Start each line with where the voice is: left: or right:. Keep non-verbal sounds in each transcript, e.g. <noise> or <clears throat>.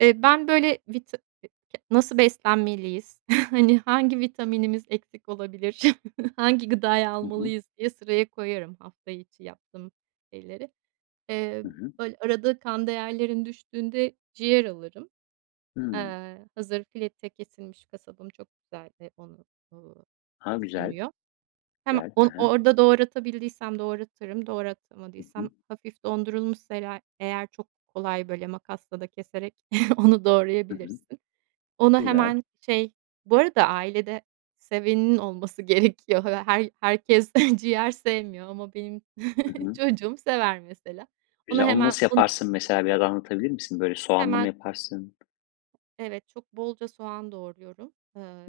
right: Eee, ben böyle, vita e ke nasıl beslenmeliyiz, <chuckles> hani, hangi vitaminimiz eksik olabilir, <chuckles> hangi gıdayı
left: Hı hı.
right: almalıyız diye sıraya koyarım, hafta içi yaptığım şeyleri. Eee,
left: Hı hı.
right: böyle, arada kan değerlerim düştüğünde, ciğer alırım.
left: Hımm.
right: Eee, hazır, fileto kesilmiş, kasabım çok güzel, onu, ııı,
left: A, güzel,
right: sunuyor. Hem
left: güzel. Hı
right: on
left: hı.
right: orada doğratabildiysem doğratırım,
left: Hı
right: doğratamadıysam,
left: hı.
right: hafif dondurulmuşsa ere eğer çok kolay, böyle, makasla da keserek, <chuckles> onu
left: Hı hı.
right: doğrayabilirsin. Onu,
left: Güzel.
right: hemen şey bu arada ailede, seveninin olması gerekiyor. Her herkes ciğer sevmiyor, ama benim
left: Hı
right: <chuckles>
left: hı.
right: çocuğum sever mesela. Onu
left: Güzel, onu
right: hemen
left: nasıl
right: un
left: yaparsın? Mesela, biraz anlatabilir misin? Böyle, soğanlı mı
right: Hemen.
left: yaparsın?
right: Evet, çok, bolca soğan doğruyorum.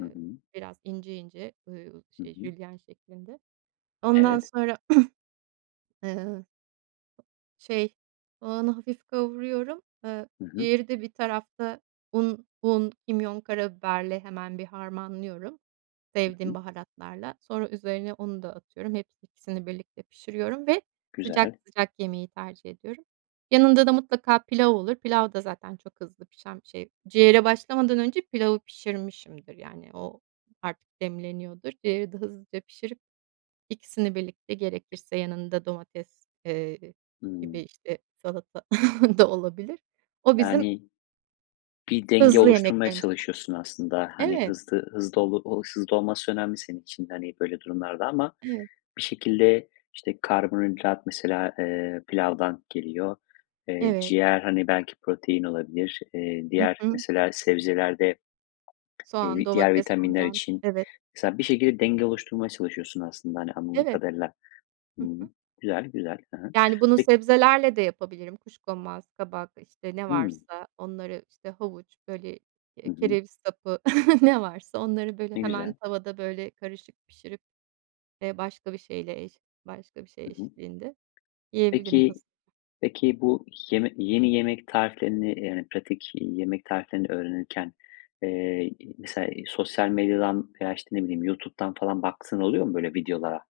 left: Hı hı.
right: biraz ince, ince, ııı,
left: Hı
right: şey
left: hı.
right: jülyen şeklinde, ondan
left: Evet.
right: sonra, <clears throat> eee, şey, soğanı hafif kavuruyorum. Eee,
left: Hı hı.
right: ciğeri de bir tarafta, un, un, kimyon, karabiberle, hemen, bir harmanlıyorum
left: Hı
right: sevdiğim
left: hı.
right: baharatlarla. Sonra üzerine, onu da atıyorum, hepsi ikisini birlikte pişiriyorum ve sıcak,
left: Güzel.
right: sıcak, yemeyi tercih ediyorum. Yanında da, mutlaka pilav olur. Pilav da zaten çok hızlı pişen bir şey. Ciğere başlamadan önce, pilavı pişirmişimdir. Yani o artık demleniyordur. Ciğeri de hızlıca pişirip, ikisini birlikte, gerekirse yanında domates, eee, gibi,
left: Hımm.
right: işte, salata <chuckles> da olabilir. O, bizim
left: Yani, bir denge
right: hızlı
left: oluşturmaya
right: yemeklerimizden.
left: çalışıyorsun aslında. Hani,
right: Evet.
left: hızlı, hızlı, olu hızlı olması önemli, senin için de, hani, böyle durumlarda ama
right: Evet.
left: bir şekilde, işte, karbonhidrat mesela, eee, pilavdan geliyor. Eee,
right: Evet.
left: ciğer, hani, belki protein olabilir. Eee,
right: Hı
left: diğer,
right: hı.
left: mesela, sebzelerde,
right: Soğan,
left: eee, diğer
right: domates,.
left: vitaminler
right: <unintelligible>
left: için,
right: Evet.
left: mesela, bir şekilde denge oluşturmaya çalışıyorsun aslında, hani anladığım
right: Evet.
left: kadarıyla.
right: Hı
left: Hıı.
right: hı.
left: Güzel güzel. He he.
right: Yani, bunu
left: Peki
right: sebzelerle de yapabilirim. Kuşkonmaz, kabak, işte ne
left: Hımm.
right: varsa, onları, işte, havuç böyle,
left: Hı
right: eee,
left: hı.
right: kereviz sapı, <chuckles> ne varsa, onları, böyle,
left: Ne
right: hemen,
left: güzel.
right: tavada, böyle, karışık pişirip, eee, başka bir şeyle eş başka bir şey
left: Hı hı.
right: eşliğinde, yiyebilirim
left: Peki,
right: hız
left: peki, bu yemek yeni yemek tariflerini, yani pratik yemek tariflerini öğrenirken, eee, iii, mesela sosyal medyadan, veya işte ne bileyim, YouTube'dan falan baktığın oluyor mu, böyle videolara?